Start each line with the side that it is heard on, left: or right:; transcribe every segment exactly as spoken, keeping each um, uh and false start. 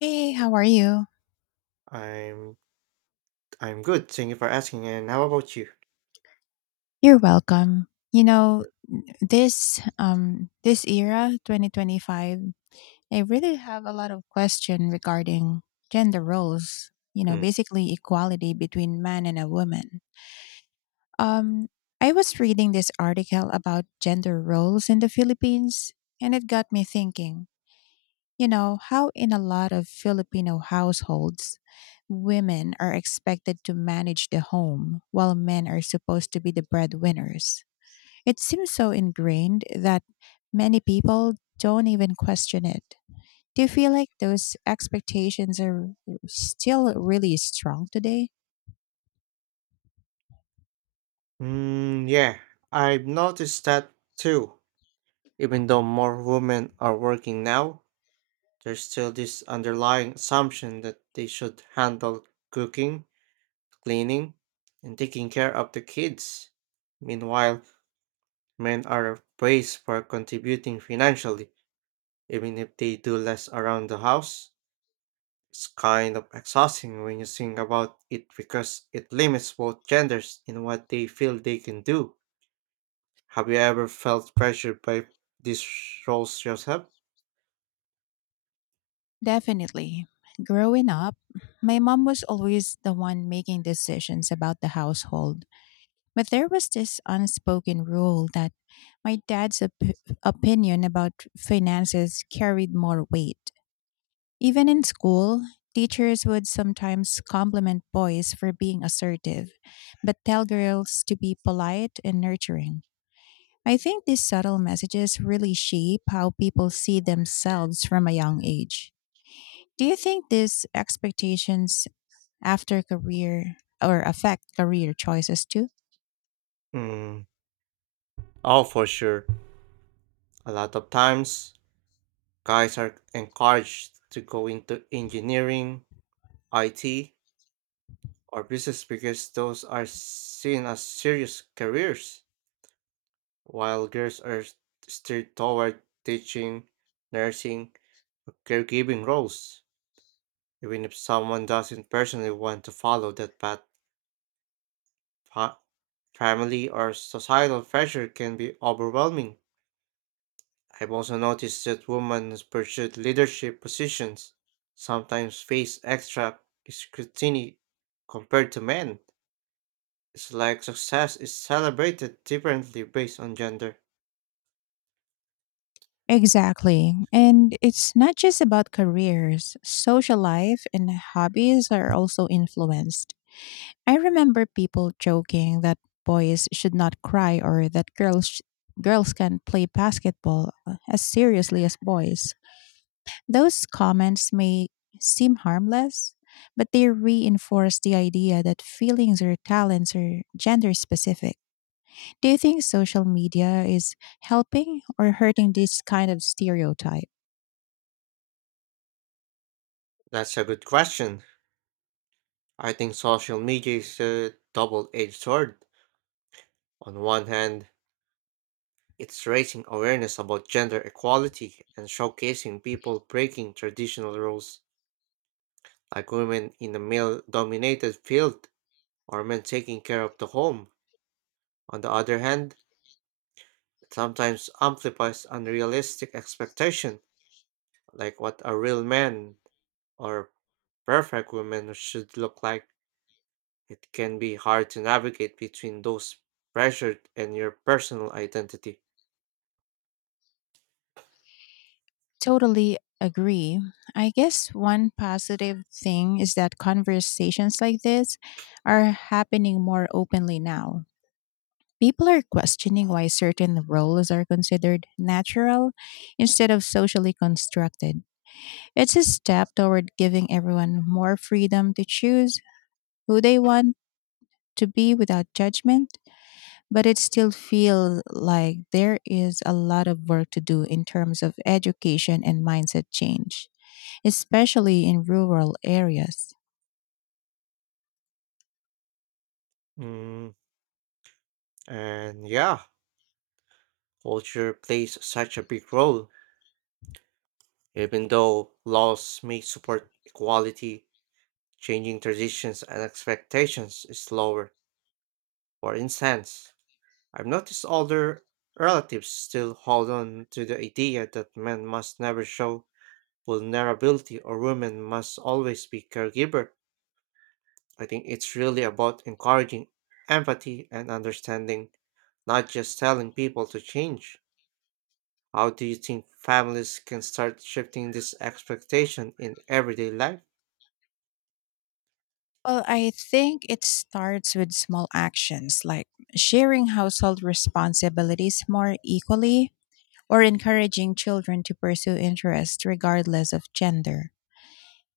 left: Hey, how are you?
right: I'm I'm good. Thank you for asking. And how about you?
left: You're welcome. You know,
right: Yeah.
left: this um this era twenty twenty-five, I really have a lot of question regarding gender roles, you know,
right: Mm.
left: basically equality between man and a woman. Um I was reading this article about gender roles in the Philippines and it got me thinking. You know, how in a lot of Filipino households, women are expected to manage the home while men are supposed to be the breadwinners. It seems so ingrained that many people don't even question it. Do you feel like those expectations are still really strong today?
right: Mm, yeah, I've noticed that too. Even though more women are working now, there's still this underlying assumption that they should handle cooking, cleaning, and taking care of the kids. Meanwhile, men are praised for contributing financially, even if they do less around the house. It's kind of exhausting when you think about it because it limits both genders in what they feel they can do. Have you ever felt pressured by these roles yourself?
left: Definitely. Growing up, my mom was always the one making decisions about the household. But there was this unspoken rule that my dad's op- opinion about finances carried more weight. Even in school, teachers would sometimes compliment boys for being assertive, but tell girls to be polite and nurturing. I think these subtle messages really shape how people see themselves from a young age. Do you think these expectations after career or affect career choices too?
right: Mm. Oh, for sure. A lot of times, guys are encouraged to go into engineering, I T, or business because those are seen as serious careers, while girls are steered toward teaching, nursing, or caregiving roles. Even if someone doesn't personally want to follow that path, fa- family or societal pressure can be overwhelming. I've also noticed that women who pursue leadership positions sometimes face extra scrutiny compared to men. It's like success is celebrated differently based on gender.
left: Exactly. And it's not just about careers, social life and hobbies are also influenced. I remember people joking that boys should not cry or that girls sh- girls can play basketball uh, as seriously as boys. Those comments may seem harmless, but they reinforce the idea that feelings or talents are gender specific. Do you think social media is helping or hurting this kind of stereotype?
right: That's a good question. I think social media is a double edged sword. On one hand, it's raising awareness about gender equality and showcasing people breaking traditional roles, like women in a male dominated field or men taking care of the home. On the other hand, it sometimes amplifies unrealistic expectation, like what a real man or perfect woman should look like. It can be hard to navigate between those pressures and your personal identity.
left: Totally agree. I guess one positive thing is that conversations like this are happening more openly now. People are questioning why certain roles are considered natural instead of socially constructed. It's a step toward giving everyone more freedom to choose who they want to be without judgment, but it still feels like there is a lot of work to do in terms of education and mindset change, especially in rural areas.
right: Mm, and yeah, culture plays such a big role. Even though laws may support equality, changing traditions and expectations is slower. For instance, I've noticed older relatives still hold on to the idea that men must never show vulnerability or women must always be caregiver. I think it's really about encouraging empathy and understanding, not just telling people to change. How do you think families can start shifting this expectation in everyday life?
left: Well, I think it starts with small actions like sharing household responsibilities more equally or encouraging children to pursue interests regardless of gender.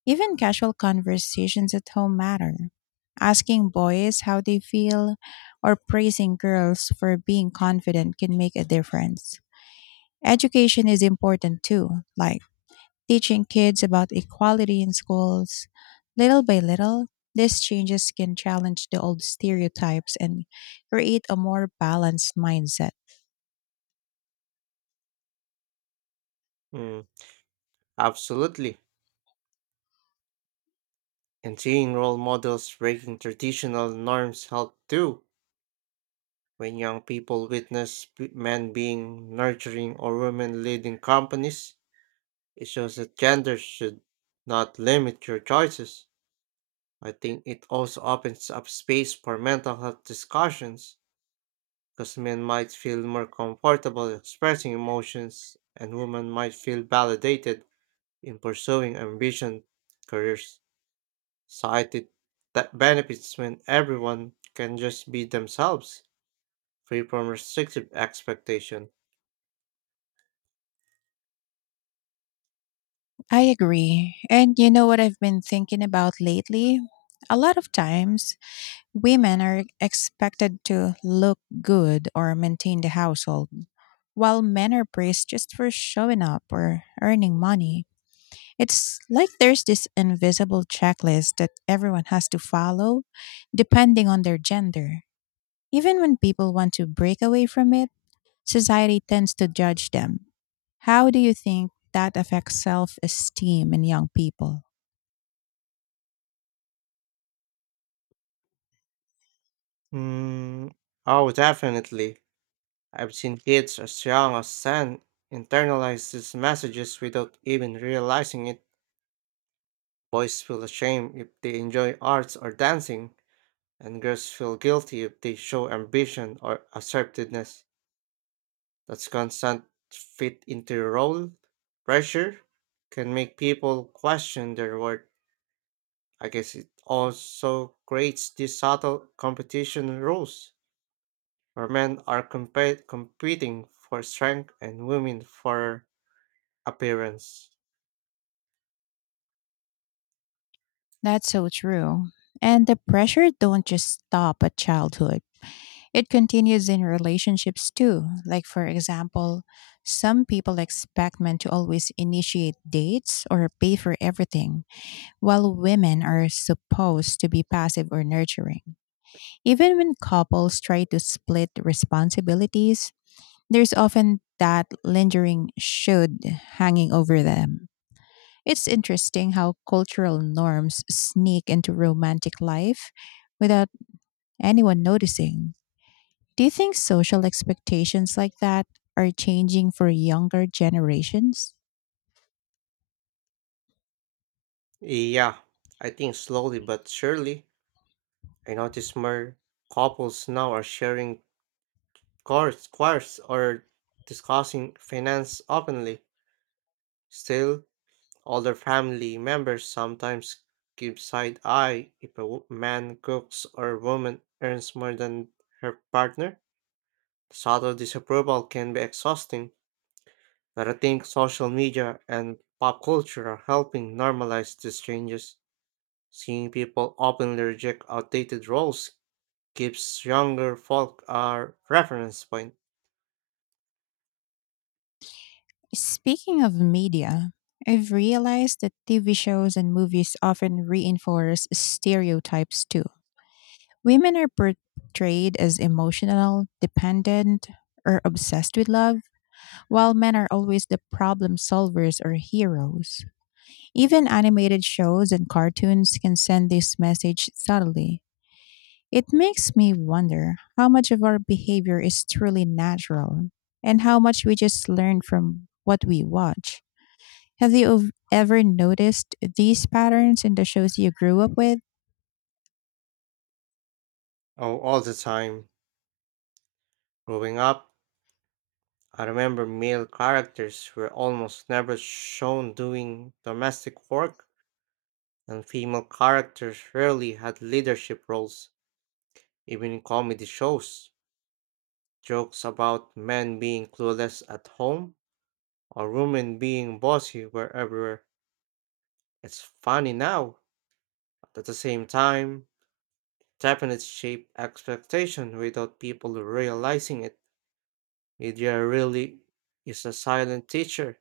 left: Even casual conversations at home matter. Asking boys how they feel or praising girls for being confident can make a difference. Education is important too, like teaching kids about equality in schools. Little by little, these changes can challenge the old stereotypes and create a more balanced mindset.
right: Mm. Absolutely. And seeing role models breaking traditional norms help too. When young people witness p- men being nurturing or women leading companies, it shows that gender should not limit your choices. I think it also opens up space for mental health discussions because men might feel more comfortable expressing emotions and women might feel validated in pursuing ambition careers. Society that benefits when everyone can just be themselves, free from restrictive expectation.
left: I agree. And you know what I've been thinking about lately? A lot of times, women are expected to look good or maintain the household, while men are praised just for showing up or earning money. It's like there's this invisible checklist that everyone has to follow depending on their gender. Even when people want to break away from it, society tends to judge them. How do you think that affects self esteem in young people?
right: Hmm. Oh, definitely. I've seen kids as young as ten internalize these messages without even realizing it. Boys feel ashamed if they enjoy arts or dancing, and girls feel guilty if they show ambition or assertiveness. That's constant fit into a role. Pressure can make people question their worth. I guess it also creates these subtle competition rules where men are compe- competing for strength and women for appearance.
left: That's so true. And the pressure don't just stop at childhood. It continues in relationships too. Like for example, some people expect men to always initiate dates or pay for everything while women are supposed to be passive or nurturing. Even when couples try to split responsibilities, there's often that lingering should hanging over them. It's interesting how cultural norms sneak into romantic life without anyone noticing. Do you think social expectations like that are changing for younger generations?
right: Yeah, I think slowly but surely, I notice more couples now are sharing cars, cars or discussing finance openly. Still, older family members sometimes give side eye if a wo- man cooks or woman earns more than her partner. Subtle disapproval can be exhausting, but I think social media and pop culture are helping normalize these changes. Seeing people openly reject outdated roles gives younger folk a reference point.
left: Speaking of media, I've realized that T V shows and movies often reinforce stereotypes too. Women are portrayed as emotional, dependent, or obsessed with love, while men are always the problem solvers or heroes. Even animated shows and cartoons can send this message subtly. It makes me wonder how much of our behavior is truly natural and how much we just learn from what we watch. Have you ov- ever noticed these patterns in the shows you grew up with?
right: Oh, all the time. Growing up, I remember male characters were almost never shown doing domestic work, and female characters rarely had leadership roles, even in comedy shows. Jokes about men being clueless at home or women being bossy were everywhere. It's funny now, but at the same time, definite shape expectation without people realizing it. Media really is a silent teacher,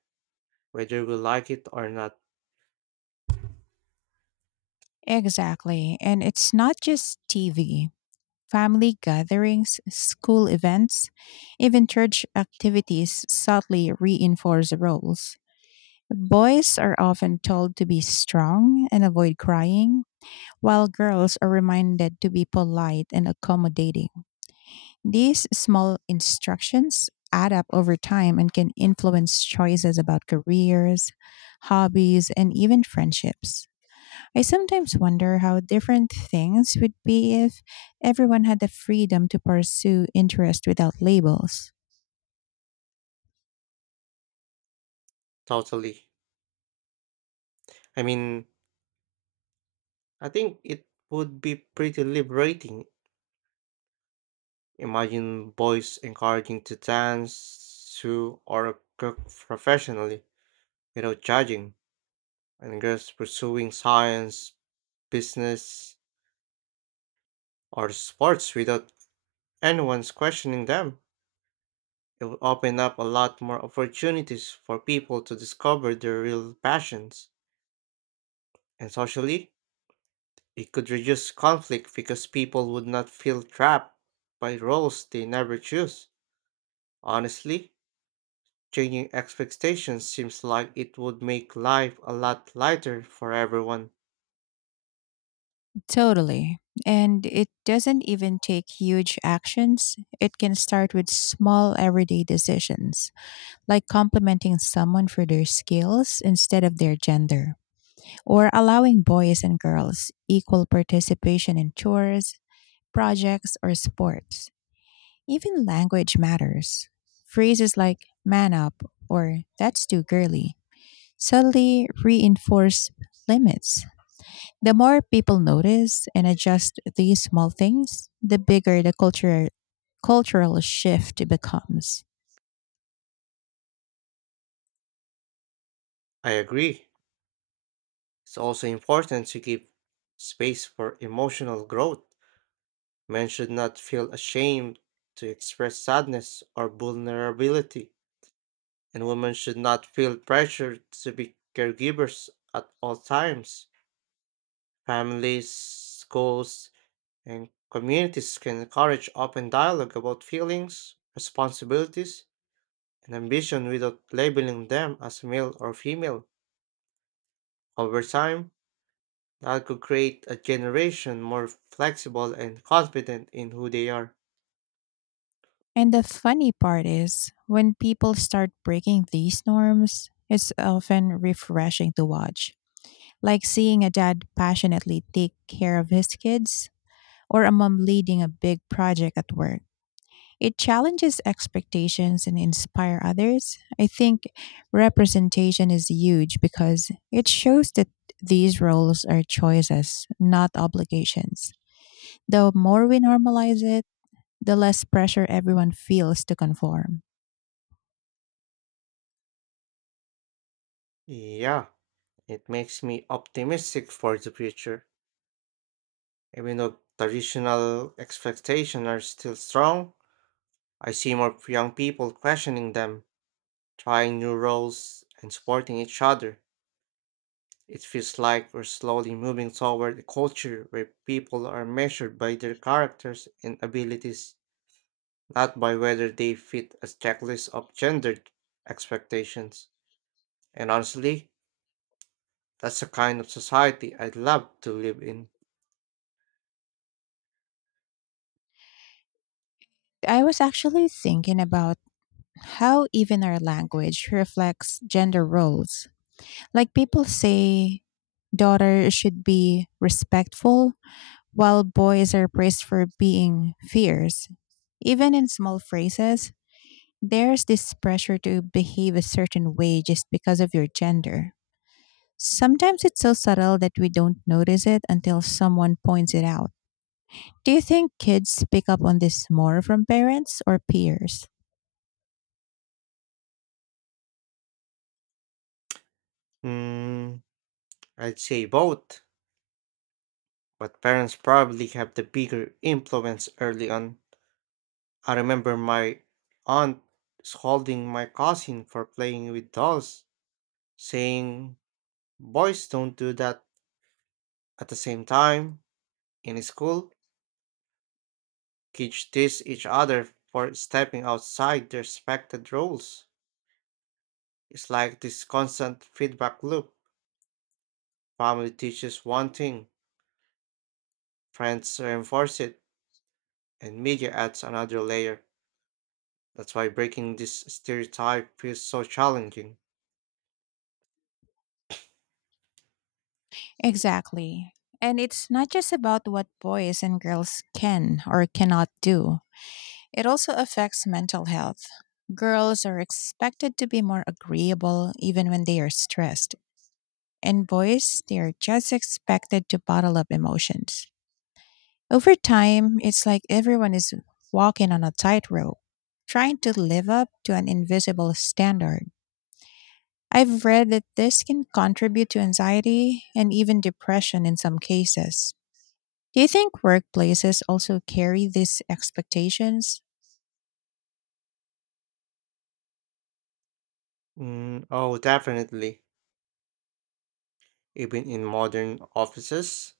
right: whether we like it or not.
left: Exactly. And it's not just T V. Family gatherings, school events, even church activities subtly reinforce roles. Boys are often told to be strong and avoid crying, while girls are reminded to be polite and accommodating. These small instructions add up over time and can influence choices about careers, hobbies, and even friendships. I sometimes wonder how different things would be if everyone had the freedom to pursue interest without labels.
right: Totally. I mean, I think it would be pretty liberating. Imagine boys encouraging to dance, to or cook professionally without judging, and girls pursuing science, business, or sports without anyone's questioning them. It will open up a lot more opportunities for people to discover their real passions. And socially, it could reduce conflict because people would not feel trapped by roles they never choose. Honestly, changing expectations seems like it would make life a lot lighter for everyone.
left: Totally. And it doesn't even take huge actions. It can start with small everyday decisions, like complimenting someone for their skills instead of their gender, or allowing boys and girls equal participation in chores, projects, or sports. Even language matters. Phrases like man up or that's too girly subtly reinforce limits. The more people notice and adjust these small things, the bigger the culture, cultural shift becomes.
right: I agree. It's also important to give space for emotional growth. Men should not feel ashamed to express sadness or vulnerability, and women should not feel pressured to be caregivers at all times. Families, schools, and communities can encourage open dialogue about feelings, responsibilities, and ambition without labeling them as male or female. Over time, that could create a generation more flexible and confident in who they are.
left: And the funny part is, when people start breaking these norms, it's often refreshing to watch, like seeing a dad passionately take care of his kids or a mom leading a big project at work. It challenges expectations and inspire others. I think representation is huge because it shows that these roles are choices, not obligations. The more we normalize it, the less pressure everyone feels to conform.
right: Yeah, it makes me optimistic for the future. Even though traditional expectations are still strong, I see more young people questioning them, trying new roles, and supporting each other. It feels like we're slowly moving toward a culture where people are measured by their characters and abilities, not by whether they fit a checklist of gendered expectations. And honestly, that's the kind of society I'd love to live in.
left: I was actually thinking about how even our language reflects gender roles. Like people say daughters should be respectful, while boys are praised for being fierce. Even in small phrases, there's this pressure to behave a certain way just because of your gender. Sometimes it's so subtle that we don't notice it until someone points it out. Do you think kids pick up on this more from parents or peers?
right: Mm, I'd say both, but parents probably have the bigger influence early on. I remember my aunt scolding my cousin for playing with dolls, saying, "Boys don't do that." At the same time, in school, kids tease each other for stepping outside their expected roles. It's like this constant feedback loop. Family teaches one thing, friends reinforce it, and media adds another layer. That's why breaking this stereotype feels so challenging.
left: Exactly. And it's not just about what boys and girls can or cannot do, it also affects mental health. Girls are expected to be more agreeable even when they are stressed, and boys, they are just expected to bottle up emotions. Over time, it's like everyone is walking on a tightrope, trying to live up to an invisible standard. I've read that this can contribute to anxiety and even depression in some cases. Do you think workplaces also carry these expectations?
right: Mm, oh, definitely. Even in modern offices,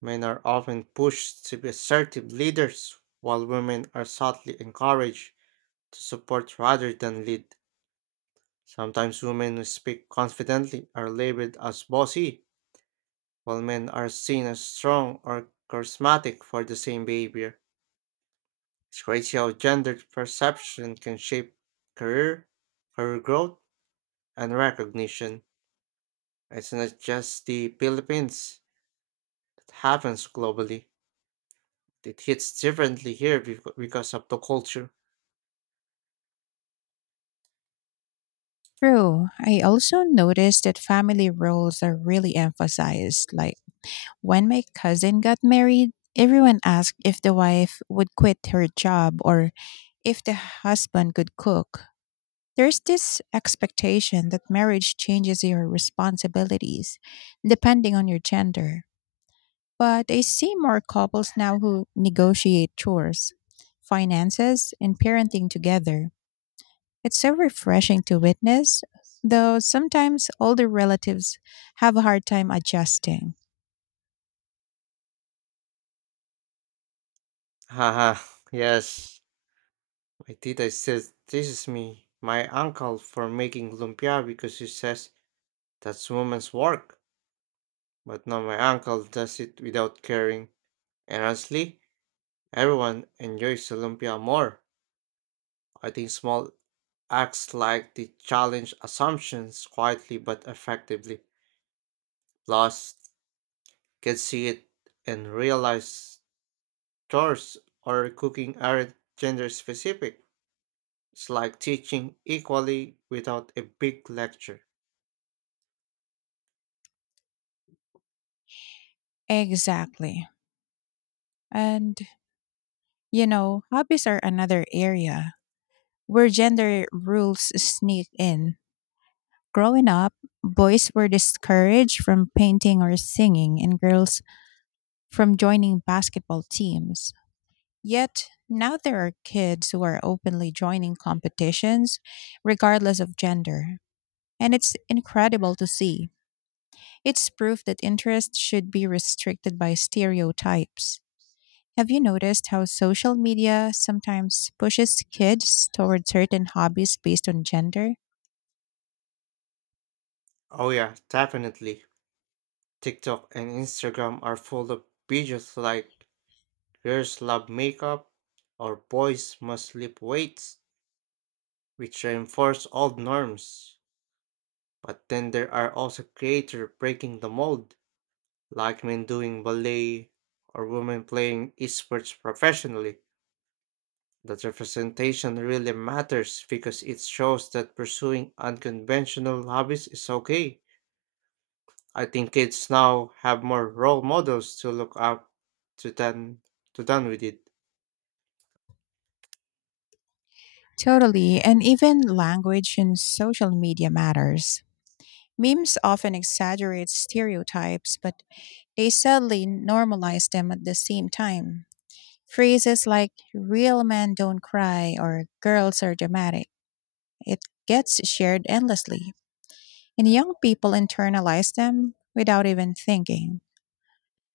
right: men are often pushed to be assertive leaders, while women are subtly encouraged to support rather than lead. Sometimes women who speak confidently are labeled as bossy, while men are seen as strong or charismatic for the same behavior. It's crazy how gender perception can shape career, career growth, and recognition. It's not just the Philippines, it happens globally. It hits differently here becau- because of the culture.
left: True. I also noticed that family roles are really emphasized. Like when my cousin got married, everyone asked if the wife would quit her job or if the husband could cook. There's this expectation that marriage changes your responsibilities depending on your gender. But I see more couples now who negotiate chores, finances, and parenting together. It's so refreshing to witness, though sometimes older relatives have a hard time adjusting.
right: Haha, yes. My tita says, this is me, my uncle, for making lumpia because he says that's woman's work. But now my uncle does it without caring. And honestly, everyone enjoys the lumpia more. I think small acts like the challenge assumptions quietly but effectively. Plus, can see it and realize chores or cooking aren't gender specific. It's like teaching equally without a big lecture.
left: Exactly. And, you know, hobbies are another area where gender rules sneak in. Growing up, boys were discouraged from painting or singing, and girls from joining basketball teams. Yet, now there are kids who are openly joining competitions, regardless of gender. And it's incredible to see. It's proof that interest should be restricted by stereotypes. Have you noticed how social media sometimes pushes kids toward certain hobbies based on gender?
right: Oh yeah, definitely. TikTok and Instagram are full of videos like girls love makeup or boys must lift weights, which reinforce old norms. But then there are also creators breaking the mold, like men doing ballet or women playing esports professionally. That representation really matters because it shows that pursuing unconventional hobbies is okay. I think kids now have more role models to look up to than to done with it.
left: Totally, and even language in social media matters. Memes often exaggerate stereotypes, but they sadly normalize them at the same time. Phrases like real men don't cry or girls are dramatic. It gets shared endlessly. And young people internalize them without even thinking.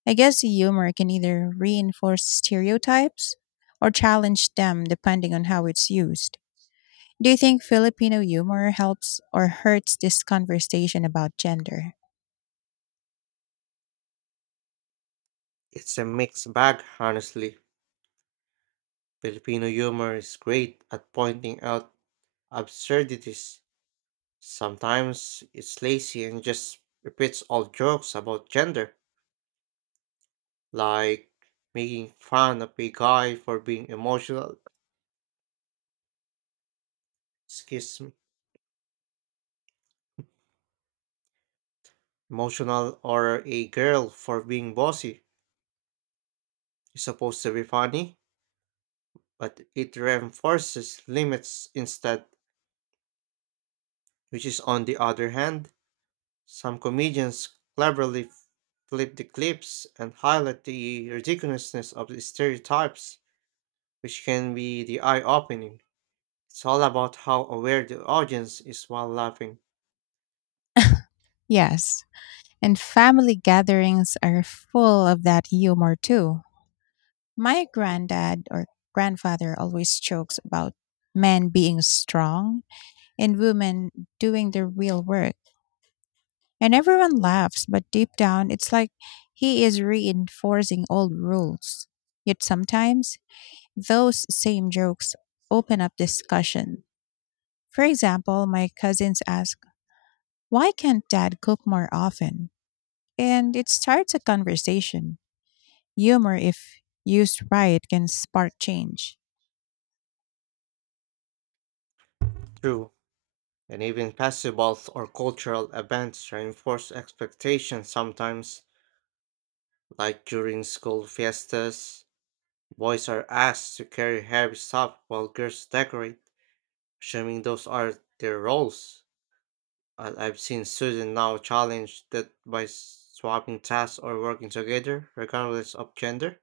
left: I guess humor can either reinforce stereotypes or challenge them depending on how it's used. Do you think Filipino humor helps or hurts this conversation about gender?
right: It's a mixed bag, honestly. Filipino humor is great at pointing out absurdities. Sometimes it's lazy and just repeats old jokes about gender, like making fun of a guy for being emotional, excuse me, emotional, or a girl for being bossy. It's supposed to be funny, but it reinforces limits instead, which is on the other hand, some comedians cleverly flip the clips and highlight the ridiculousness of the stereotypes, which can be the eye opening. It's all about how aware the audience is while laughing.
left: Yes. And family gatherings are full of that humor too. My granddad or grandfather always jokes about men being strong and women doing the real work. And everyone laughs, but deep down, it's like he is reinforcing old rules. Yet sometimes, those same jokes open up discussion. For example, my cousins ask, why can't dad cook more often? And it starts a conversation. Humor, if used right, can spark change.
right: True, and even festivals or cultural events reinforce expectations sometimes, like during school fiestas. Boys are asked to carry heavy stuff while girls decorate, assuming those are their roles. I- I've seen students now challenge that by swapping tasks or working together, regardless of gender.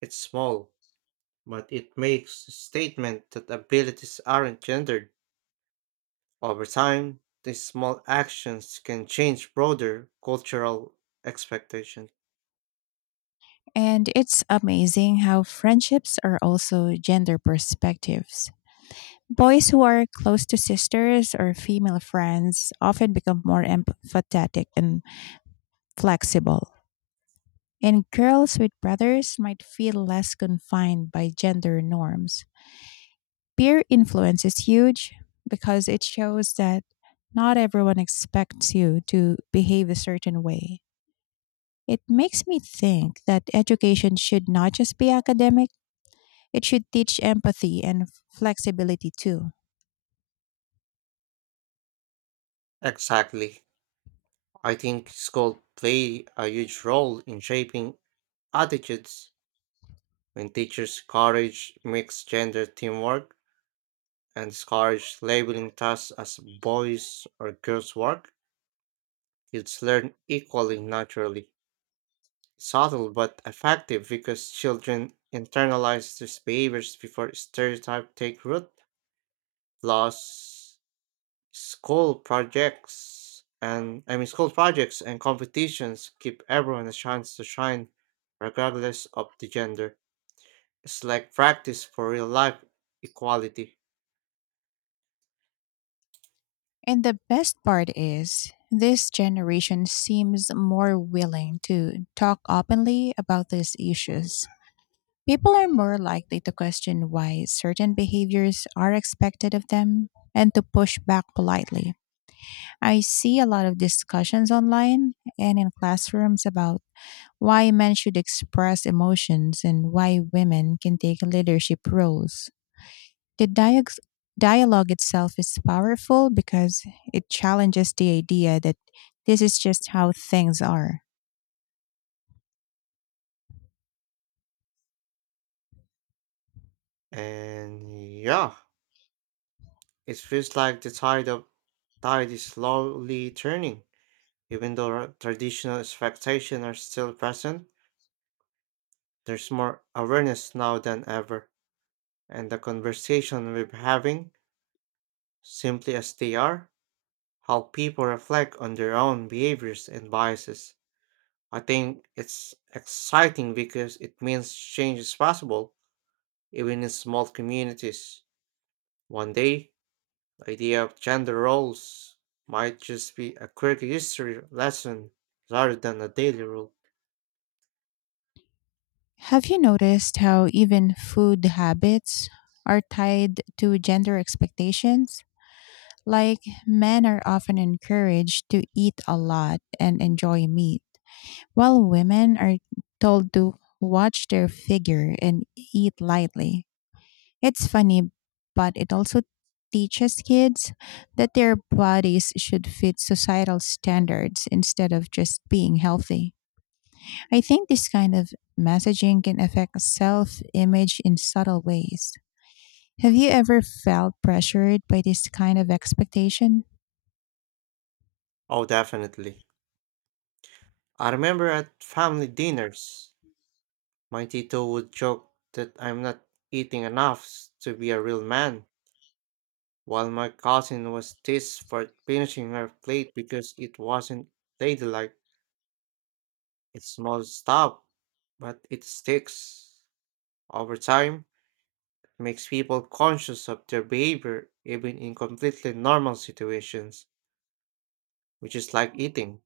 right: It's small, but it makes a statement that abilities aren't gendered. Over time, these small actions can change broader cultural expectations.
left: And it's amazing how friendships are also gender perspectives. Boys who are close to sisters or female friends often become more empathetic and flexible, and girls with brothers might feel less confined by gender norms. Peer influence is huge because it shows that not everyone expects you to behave a certain way. It makes me think that education should not just be academic, it should teach empathy and flexibility too.
right: Exactly. I think school play a huge role in shaping attitudes when teachers encourage mixed gender teamwork and discourage labeling tasks as boys or girls work, kids learn equally naturally. Subtle but effective because children internalize these behaviors before stereotypes take root. Plus, School projects and I mean school projects and competitions give everyone a chance to shine regardless of the gender. It's like practice for real life equality.
left: And the best part is, this generation seems more willing to talk openly about these issues. People are more likely to question why certain behaviors are expected of them and to push back politely. I see a lot of discussions online and in classrooms about why men should express emotions and why women can take leadership roles. The diag- dialogue itself is powerful because it challenges the idea that this is just how things are.
right: And yeah, it feels like the tide of tide is slowly turning. Even though our traditional expectations are still present, there's more awareness now than ever. And the conversation we're having, simply as they are, help people reflect on their own behaviors and biases. I think it's exciting because it means change is possible, even in small communities. One day, the idea of gender roles might just be a quick history lesson rather than a daily rule.
left: Have you noticed how even food habits are tied to gender expectations? Like, men are often encouraged to eat a lot and enjoy meat, while women are told to watch their figure and eat lightly. It's funny, but it also teaches kids that their bodies should fit societal standards instead of just being healthy. I think this kind of messaging can affect self image in subtle ways. Have you ever felt pressured by this kind of expectation?
right: Oh, definitely. I remember at family dinners, my Tito would joke that I'm not eating enough to be a real man while my cousin was teased for finishing her plate because it wasn't ladylike. It's small stuff, but it sticks. Over time, it makes people conscious of their behavior even in completely normal situations, which is like eating.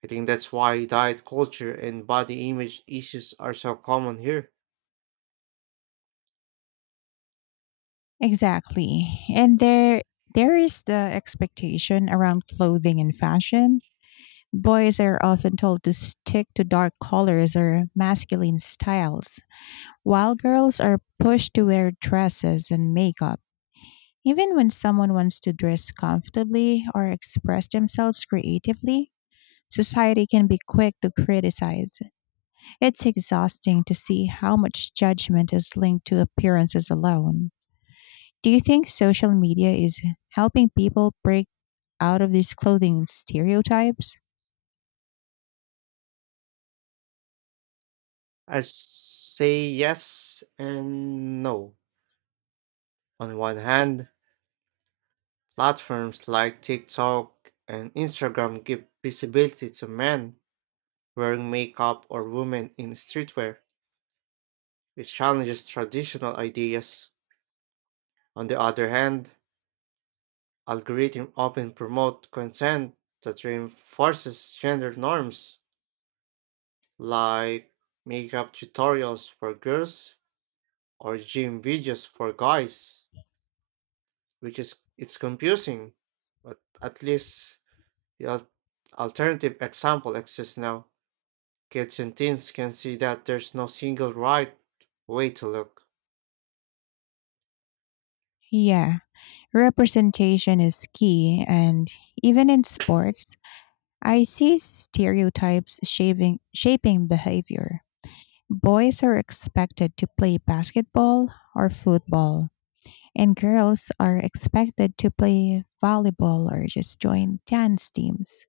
right: I think that's why diet culture and body image issues are so common here.
left: Exactly. And there there is the expectation around clothing and fashion. Boys are often told to stick to dark colors or masculine styles, while girls are pushed to wear dresses and makeup, even when someone wants to dress comfortably or express themselves creatively, society can be quick to criticize. It's exhausting to see how much judgment is linked to appearances alone. Do you think social media is helping people break out of these clothing stereotypes?
right: I say yes and no. On one hand, platforms like TikTok and Instagram give visibility to men wearing makeup or women in streetwear, which challenges traditional ideas. On the other hand, algorithms often promote content that reinforces gender norms, like makeup tutorials for girls or gym videos for guys, which is it's confusing, but at least the al- alternative example exists now. Kids and teens can see that there's no single right way to look.
left: Yeah, representation is key, and even in sports, I see stereotypes shaving, shaping behavior. Boys are expected to play basketball or football, and girls are expected to play volleyball or just join dance teams.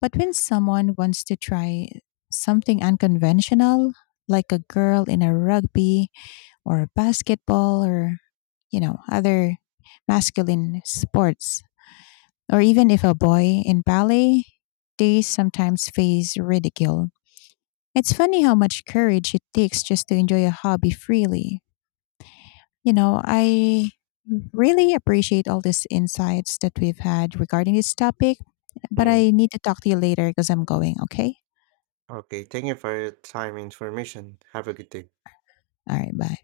left: But when someone wants to try something unconventional, like a girl in a rugby or basketball or, you know, other masculine sports, or even if a boy in ballet, they sometimes face ridicule. It's funny how much courage it takes just to enjoy a hobby freely. You know, I really appreciate all these insights that we've had regarding this topic, but
right: Hmm.
left: I need to talk to you later because I'm going, okay?
right: Okay, thank you for your time and information. Have a good day.
left: All right, bye.